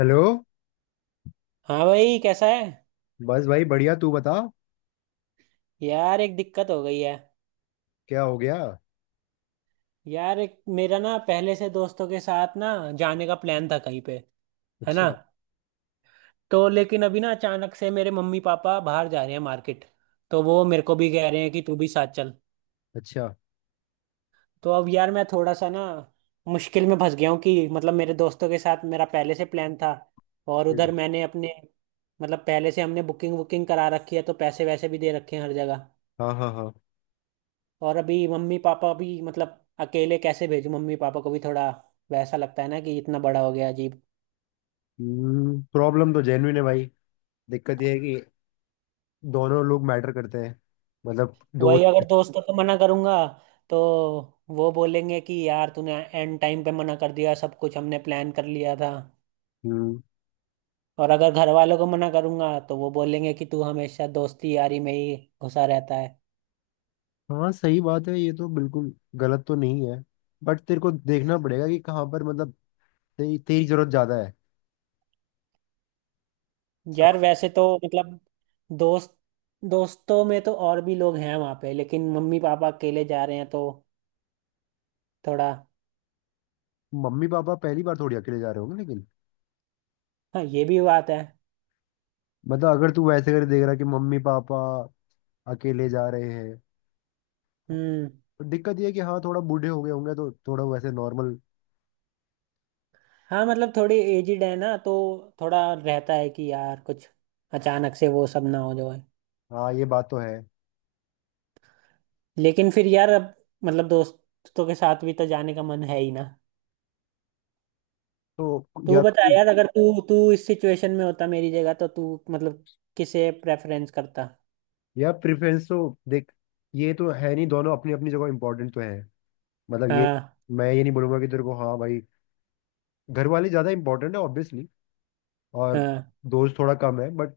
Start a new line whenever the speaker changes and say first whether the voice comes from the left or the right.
left: Hello.
right: हाँ भाई, कैसा है।
left: बस भाई बढ़िया, तू बता।
right: यार, एक दिक्कत हो गई है।
left: क्या हो गया?
right: यार, एक मेरा ना पहले से दोस्तों के साथ ना जाने का प्लान था कहीं पे। है ना।
left: अच्छा।
right: तो लेकिन अभी ना अचानक से मेरे मम्मी पापा बाहर जा रहे हैं मार्केट। तो वो मेरे को भी कह रहे हैं कि तू भी साथ चल।
left: अच्छा।
right: तो अब यार, मैं थोड़ा सा ना मुश्किल में फंस गया हूँ कि मतलब मेरे दोस्तों के साथ मेरा पहले से प्लान था। और
left: हम्म,
right: उधर मैंने अपने मतलब पहले से हमने बुकिंग वुकिंग करा रखी है, तो पैसे वैसे भी दे रखे हैं हर जगह।
left: हाँ हाँ हाँ।
right: और अभी मम्मी पापा भी मतलब अकेले कैसे भेजूं, मम्मी पापा को भी थोड़ा वैसा लगता है ना कि इतना बड़ा हो गया अजीब।
left: प्रॉब्लम तो जेन्युइन है भाई। दिक्कत यह है कि दोनों लोग मैटर करते हैं। मतलब
right: वही अगर
left: दोस्त।
right: दोस्तों को मना करूंगा तो वो बोलेंगे कि यार तूने एंड टाइम पे मना कर दिया, सब कुछ हमने प्लान कर लिया था।
left: हम्म।
right: और अगर घर वालों को मना करूंगा तो वो बोलेंगे कि तू हमेशा दोस्ती यारी में ही घुसा रहता है।
left: हाँ सही बात है, ये तो बिल्कुल गलत तो नहीं है। बट तेरे को देखना पड़ेगा कि कहाँ पर, मतलब तेरी तेरी जरूरत ज्यादा है।
right: यार
left: समझ।
right: वैसे तो मतलब दोस्त दोस्तों में तो और भी लोग हैं वहां पे, लेकिन मम्मी पापा अकेले जा रहे हैं तो थोड़ा।
left: मम्मी पापा पहली बार थोड़ी अकेले जा रहे होंगे लेकिन।
right: हाँ, ये भी बात है।
left: मतलब अगर तू वैसे कर देख रहा कि मम्मी पापा अकेले जा रहे हैं।
right: हम्म।
left: दिक्कत ये है कि हाँ, थोड़ा बूढ़े हो गए होंगे तो थोड़ा वैसे नॉर्मल।
right: हाँ मतलब थोड़ी एजिड है ना, तो थोड़ा रहता है कि यार कुछ अचानक से वो सब ना हो जाए।
left: हाँ ये बात तो है।
right: लेकिन फिर यार अब मतलब दोस्तों के साथ भी तो जाने का मन है ही ना।
left: तो
right: तू
left: या तो
right: बता
left: कोई।
right: यार, अगर तू तू इस सिचुएशन में होता मेरी जगह तो तू मतलब किसे प्रेफरेंस करता।
left: या प्रेफरेंस तो, देख, ये तो है नहीं, दोनों अपनी अपनी जगह इंपॉर्टेंट तो है। मतलब ये,
right: हाँ,
left: मैं ये नहीं बोलूंगा कि तेरे को। हाँ भाई, घर वाले ज़्यादा इंपॉर्टेंट है ऑब्वियसली, और
right: हाँ,
left: दोस्त थोड़ा कम है। बट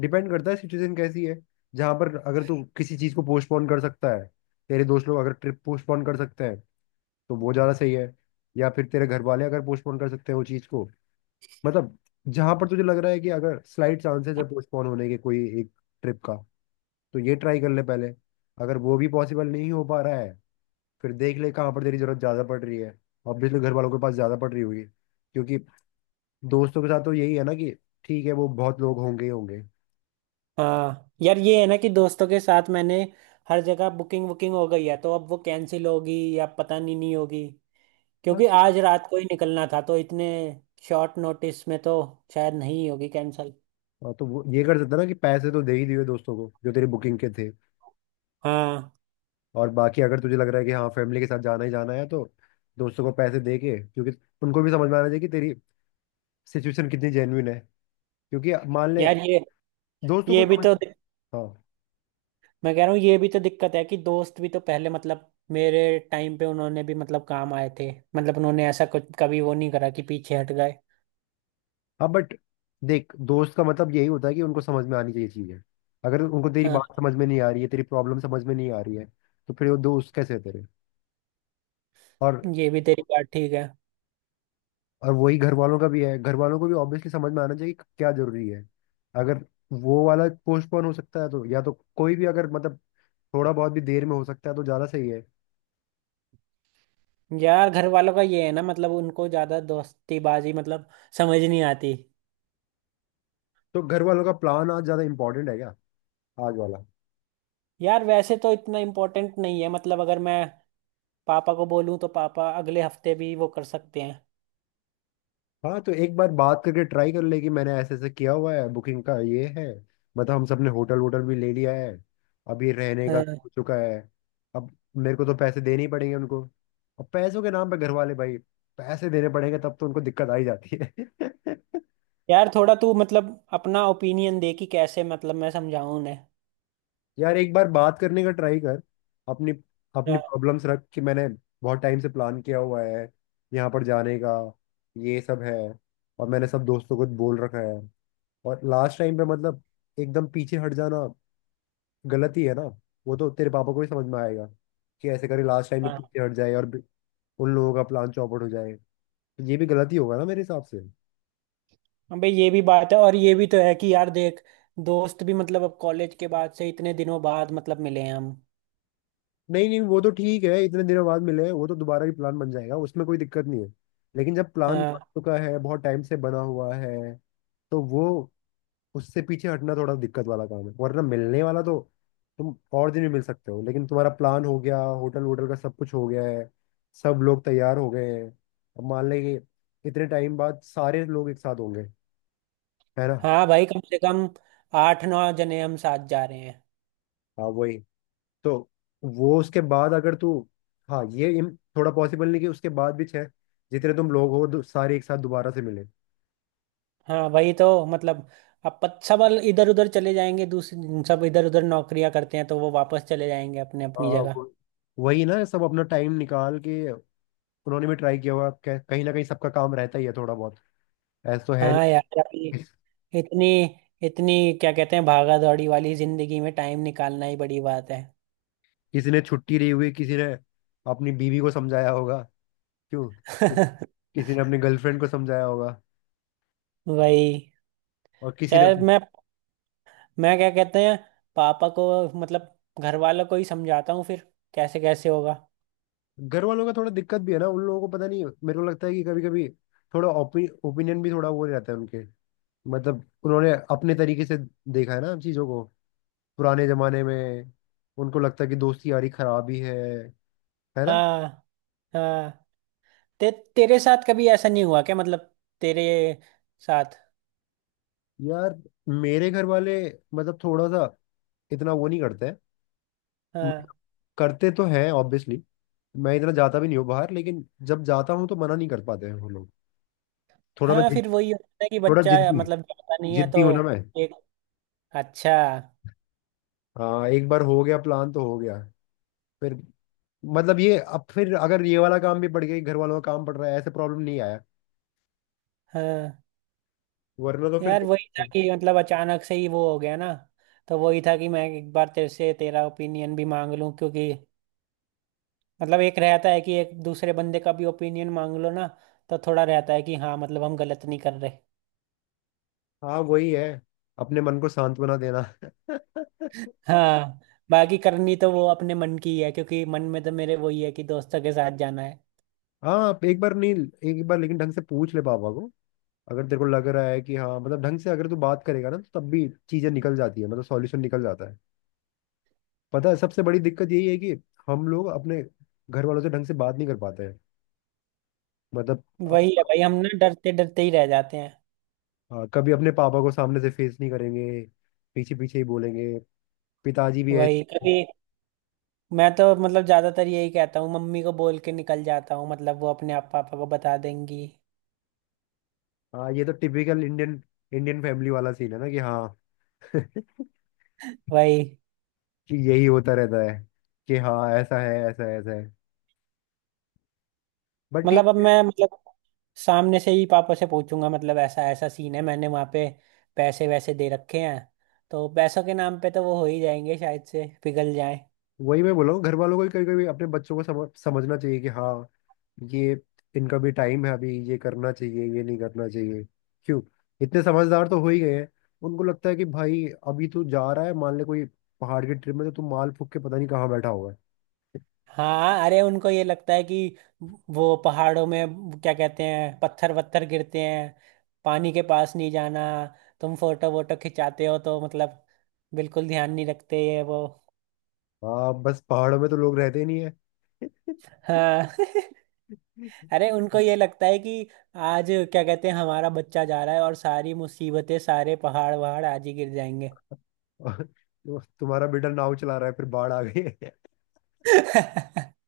left: डिपेंड करता है सिचुएशन कैसी है। जहाँ पर अगर तू किसी चीज़ को पोस्टपोन कर सकता है, तेरे दोस्त लोग अगर ट्रिप पोस्टपोन कर सकते हैं तो वो ज़्यादा सही है। या फिर तेरे घर वाले अगर पोस्टपोन कर सकते हैं वो चीज़ को, मतलब जहां पर तुझे लग रहा है कि अगर स्लाइट चांसेस है पोस्टपोन होने के कोई एक ट्रिप का, तो ये ट्राई कर ले पहले। अगर वो भी पॉसिबल नहीं हो पा रहा है, फिर देख ले कहाँ पर तेरी जरूरत ज्यादा पड़ रही है। ऑब्वियसली घर वालों के पास ज्यादा पड़ रही होगी, क्योंकि दोस्तों के साथ तो यही है ना कि ठीक है, वो बहुत लोग होंगे ही होंगे।
right: हाँ। यार ये है ना कि दोस्तों के साथ मैंने हर जगह बुकिंग बुकिंग हो गई है तो अब वो कैंसिल होगी या पता नहीं, नहीं होगी।
left: हाँ,
right: क्योंकि
left: तो
right: आज रात को ही निकलना था, तो इतने शॉर्ट नोटिस में तो शायद नहीं होगी कैंसिल।
left: हाँ, तो वो ये कर सकता ना कि पैसे तो दे ही दिए दोस्तों को जो तेरी बुकिंग के थे।
right: हाँ
left: और बाकी अगर तुझे लग रहा है कि हाँ, फैमिली के साथ जाना ही जाना है, तो दोस्तों को पैसे दे के, क्योंकि उनको भी समझ में आना चाहिए कि तेरी सिचुएशन कितनी जेन्युइन है। क्योंकि मान ले,
right: यार, ये
left: दोस्तों को
right: ये भी
left: समझ।
right: तो
left: हाँ।
right: मैं कह रहा हूँ ये भी तो दिक्कत है कि दोस्त भी तो पहले मतलब मेरे टाइम पे उन्होंने भी मतलब काम आए थे। मतलब उन्होंने ऐसा कुछ कभी वो नहीं करा कि पीछे हट गए।
left: हाँ बट देख, दोस्त का मतलब यही होता है कि उनको समझ में आनी चाहिए चीजें। अगर उनको तेरी
right: हाँ,
left: बात समझ में नहीं आ रही है, तेरी प्रॉब्लम समझ में नहीं आ रही है, तो फिर वो दोस्त कैसे है तेरे। और
right: ये भी तेरी बात ठीक है।
left: और वही घर वालों का भी है, घर वालों को भी ऑब्वियसली समझ में आना चाहिए कि क्या जरूरी है। अगर वो वाला पोस्टपोन हो सकता है तो, या तो कोई भी अगर मतलब थोड़ा बहुत भी देर में हो सकता है तो ज्यादा सही है।
right: यार घर वालों का ये है ना, मतलब उनको ज्यादा दोस्तीबाजी मतलब समझ नहीं आती।
left: तो घर वालों का प्लान आज ज्यादा इंपॉर्टेंट है क्या? आज वाला?
right: यार वैसे तो इतना इम्पोर्टेंट नहीं है, मतलब अगर मैं पापा को बोलूँ तो पापा अगले हफ्ते भी वो कर सकते हैं।
left: हाँ तो एक बार बात करके ट्राई कर ले कि मैंने ऐसे ऐसे किया हुआ है, बुकिंग का ये है, मतलब हम सबने होटल वोटल भी ले लिया है, अभी रहने का भी हो
right: हाँ।
left: चुका है, अब मेरे को तो पैसे देने ही पड़ेंगे उनको। अब पैसों के नाम पे घर वाले भाई, पैसे देने पड़ेंगे तब तो उनको दिक्कत आ ही जाती है।
right: यार थोड़ा तू मतलब अपना ओपिनियन दे कि कैसे मतलब मैं समझाऊं उन्हें।
left: यार एक बार बात करने का ट्राई कर। अपनी अपनी प्रॉब्लम्स रख कि मैंने बहुत टाइम से प्लान किया हुआ है, यहाँ पर जाने का, ये सब है, और मैंने सब दोस्तों को बोल रखा है, और लास्ट टाइम पे मतलब एकदम पीछे हट जाना गलत ही है ना। वो तो तेरे पापा को ही समझ में आएगा कि ऐसे करे लास्ट टाइम में
right: हाँ।
left: पीछे हट जाए और उन लोगों का प्लान चौपट हो जाए, तो ये भी गलत ही होगा ना मेरे हिसाब से।
right: हाँ भाई, ये भी बात है और ये भी तो है कि यार देख, दोस्त भी मतलब अब कॉलेज के बाद से इतने दिनों बाद मतलब मिले हैं हम।
left: नहीं नहीं वो तो ठीक है इतने दिनों बाद मिले हैं, वो तो दोबारा भी प्लान बन जाएगा, उसमें कोई दिक्कत नहीं है। लेकिन जब प्लान बन
right: हाँ।
left: चुका है, बहुत टाइम से बना हुआ है, तो वो उससे पीछे हटना थोड़ा दिक्कत वाला काम है। वरना मिलने वाला तो तुम और दिन भी मिल सकते हो, लेकिन तुम्हारा प्लान हो गया, होटल वोटल का सब कुछ हो गया है, सब लोग तैयार हो गए हैं। अब मान लें कि इतने टाइम बाद सारे लोग एक साथ होंगे, है ना।
right: हाँ भाई, कम से कम आठ नौ जने हम साथ जा रहे हैं।
left: हाँ वही। तो वो उसके बाद अगर तू, हाँ ये थोड़ा पॉसिबल नहीं कि उसके बाद भी छह, जितने तुम लोग हो सारे एक साथ दोबारा से मिले।
right: हाँ वही तो मतलब अब सब इधर उधर चले जाएंगे, दूसरे सब इधर उधर नौकरियां करते हैं तो वो वापस चले जाएंगे अपने अपनी
left: हाँ।
right: जगह।
left: वो- वही ना, सब अपना टाइम निकाल के। उन्होंने भी ट्राई किया हुआ, कहीं ना कहीं सबका काम रहता ही है थोड़ा बहुत, ऐसा तो है।
right: हाँ यार, अभी
left: नहीं।
right: इतनी इतनी क्या कहते हैं, भागा दौड़ी वाली जिंदगी में टाइम निकालना ही बड़ी बात है।
left: किसी ने छुट्टी ली हुई, किसी ने अपनी बीवी को समझाया होगा, क्यों? कि- किसी ने अपनी गर्लफ्रेंड को समझाया होगा,
right: वही,
left: और किसी ने।
right: चल मैं क्या कहते हैं, पापा को मतलब घर वालों को ही समझाता हूँ फिर। कैसे कैसे होगा।
left: घर वालों का थोड़ा दिक्कत भी है ना, उन लोगों को पता नहीं। मेरे को लगता है कि कभी कभी थोड़ा ओपिनियन भी थोड़ा वो रहता है उनके। मतलब उन्होंने अपने तरीके से देखा है ना चीजों को, पुराने जमाने में। उनको लगता है कि दोस्ती यारी खराब ही है ना।
right: हाँ, हाँ, ते, तेरे साथ कभी ऐसा नहीं हुआ क्या मतलब तेरे साथ।
left: यार मेरे घर वाले मतलब थोड़ा सा इतना वो नहीं करते हैं।
right: हाँ।
left: मतलब करते तो हैं ऑब्वियसली। मैं इतना जाता भी नहीं हूँ बाहर, लेकिन जब जाता हूँ तो मना नहीं कर पाते हैं वो लोग। थोड़ा मैं
right: हाँ, फिर वही होता है कि
left: थोड़ा
right: बच्चा
left: जिद्दी,
right: मतलब जाता नहीं है
left: जिद्दी
right: तो।
left: हूँ ना मैं।
right: एक अच्छा।
left: हाँ एक बार हो गया प्लान तो हो गया। फिर मतलब ये, अब फिर अगर ये वाला काम भी पड़ गया, घर वालों का काम पड़ रहा है, ऐसे प्रॉब्लम नहीं आया।
right: हाँ
left: वरना तो फिर
right: यार, वही था
left: देख-।
right: कि मतलब अचानक से ही वो हो गया ना। तो वही था कि मैं एक बार तेरे से तेरा ओपिनियन भी मांग लूं क्योंकि मतलब एक रहता है कि एक दूसरे बंदे का भी ओपिनियन मांग लो ना। तो थोड़ा रहता है कि हाँ मतलब हम गलत नहीं कर रहे।
left: हाँ वही है, अपने मन को सांत्वना देना।
right: हाँ। बाकी करनी तो वो अपने मन की ही है, क्योंकि मन में तो मेरे वही है कि दोस्तों के साथ जाना है।
left: हाँ आप एक बार नहीं, एक बार लेकिन ढंग से पूछ ले पापा को। अगर तेरे को लग रहा है कि हाँ मतलब ढंग से अगर तू बात करेगा ना, तो तब भी चीजें निकल जाती है, मतलब सॉल्यूशन निकल जाता है। पता है सबसे बड़ी दिक्कत यही है कि हम लोग अपने घर वालों से ढंग से बात नहीं कर पाते हैं, मतलब।
right: वही है भाई, हम ना डरते डरते ही रह जाते हैं।
left: हाँ, कभी अपने पापा को सामने से फेस नहीं करेंगे, पीछे पीछे ही बोलेंगे, पिताजी भी
right: वही,
left: ऐसे।
right: कभी मैं तो मतलब ज्यादातर यही कहता हूँ, मम्मी को बोल के निकल जाता हूँ, मतलब वो अपने आप पापा को बता देंगी।
left: हाँ ये तो टिपिकल इंडियन इंडियन फैमिली वाला सीन है ना कि हाँ कि
right: वही
left: यही होता रहता है, कि हाँ ऐसा है ऐसा है ऐसा है, बट ठीक
right: मतलब अब
left: है।
right: मैं मतलब सामने से ही पापा से पूछूंगा, मतलब ऐसा ऐसा सीन है, मैंने वहाँ पे पैसे वैसे दे रखे हैं। तो पैसों के नाम पे तो वो हो ही जाएंगे, शायद से पिघल जाए।
left: वही मैं बोल रहा हूँ, घर वालों को भी कभी कभी अपने बच्चों को समझना चाहिए कि हाँ ये इनका भी टाइम है, अभी ये करना चाहिए, ये नहीं करना चाहिए, क्यों? इतने समझदार तो हो ही गए हैं। उनको लगता है कि भाई अभी तू जा रहा है, मान ले कोई पहाड़ की ट्रिप में, तो तू माल फूक के पता नहीं कहाँ बैठा हुआ है।
right: हाँ अरे, उनको ये लगता है कि वो पहाड़ों में क्या कहते हैं पत्थर वत्थर गिरते हैं। पानी के पास नहीं जाना, तुम फोटो वोटो खिंचाते हो तो मतलब बिल्कुल ध्यान नहीं रखते ये वो।
left: हाँ बस पहाड़ों में तो लोग रहते ही नहीं है।
right: हाँ। अरे उनको ये लगता है कि आज क्या कहते हैं, हमारा बच्चा जा रहा है और सारी मुसीबतें सारे पहाड़ वहाड़ आज ही गिर जाएंगे।
left: और तो तुम्हारा बेटा नाव चला रहा है फिर, बाढ़ आ गई है।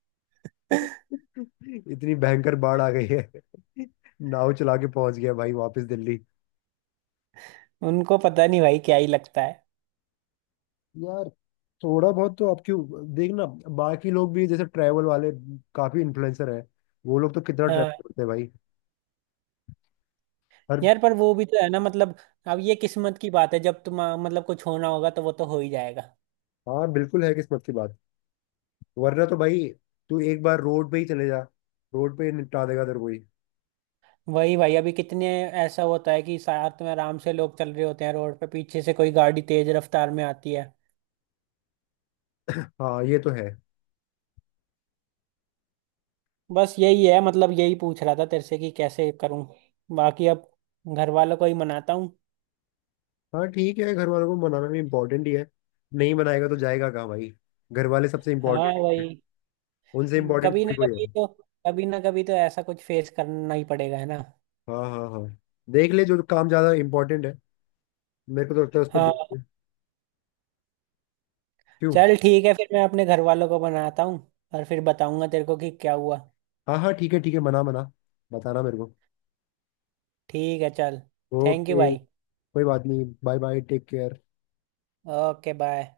left: इतनी भयंकर बाढ़ आ गई है, नाव चला के पहुंच गया भाई वापस दिल्ली।
right: उनको पता नहीं भाई क्या ही लगता है।
left: यार थोड़ा बहुत तो आप क्यों देखना, बाकी लोग भी जैसे ट्रैवल वाले काफी इन्फ्लुएंसर हैं, वो लोग तो कितना
right: हाँ।
left: ट्रैवल करते हैं भाई। हर।
right: यार पर वो भी तो है ना, मतलब अब ये किस्मत की बात है, जब तुम मतलब कुछ होना होगा तो वो तो हो ही जाएगा।
left: हाँ बिल्कुल है किस्मत की बात, वरना तो भाई तू एक बार रोड पे ही चले जा, रोड पे ही निपटा देगा तेरे को ही।
right: वही भाई, अभी कितने ऐसा होता है कि साथ में आराम से लोग चल रहे होते हैं रोड पे, पीछे से कोई गाड़ी तेज रफ्तार में आती है।
left: हाँ ये तो है।
right: बस यही है, मतलब यही पूछ रहा था तेरे से कि कैसे करूं। बाकी अब घर वालों को ही मनाता हूँ।
left: हाँ ठीक है, घर वालों को मनाना भी इम्पोर्टेंट ही है। नहीं मनाएगा तो जाएगा कहाँ भाई, घर वाले सबसे
right: हाँ
left: इम्पोर्टेंट,
right: वही,
left: उनसे इम्पोर्टेंट
right: कभी ना
left: थोड़ी कोई है।
right: कभी तो कभी ना कभी तो ऐसा कुछ फेस करना ही पड़ेगा, है ना।
left: हाँ हाँ हाँ, देख ले जो काम ज्यादा इम्पोर्टेंट है, मेरे को तो लगता है उस पर
right: हाँ।
left: जो, क्यों।
right: चल ठीक है, फिर मैं अपने घर वालों को बनाता हूँ और फिर बताऊंगा तेरे को कि क्या हुआ।
left: हाँ हाँ ठीक है ठीक है, मना मना, बताना मेरे को।
right: ठीक है, चल। थैंक यू
left: ओके,
right: भाई।
left: कोई बात नहीं, bye bye, take care.
right: Okay bye.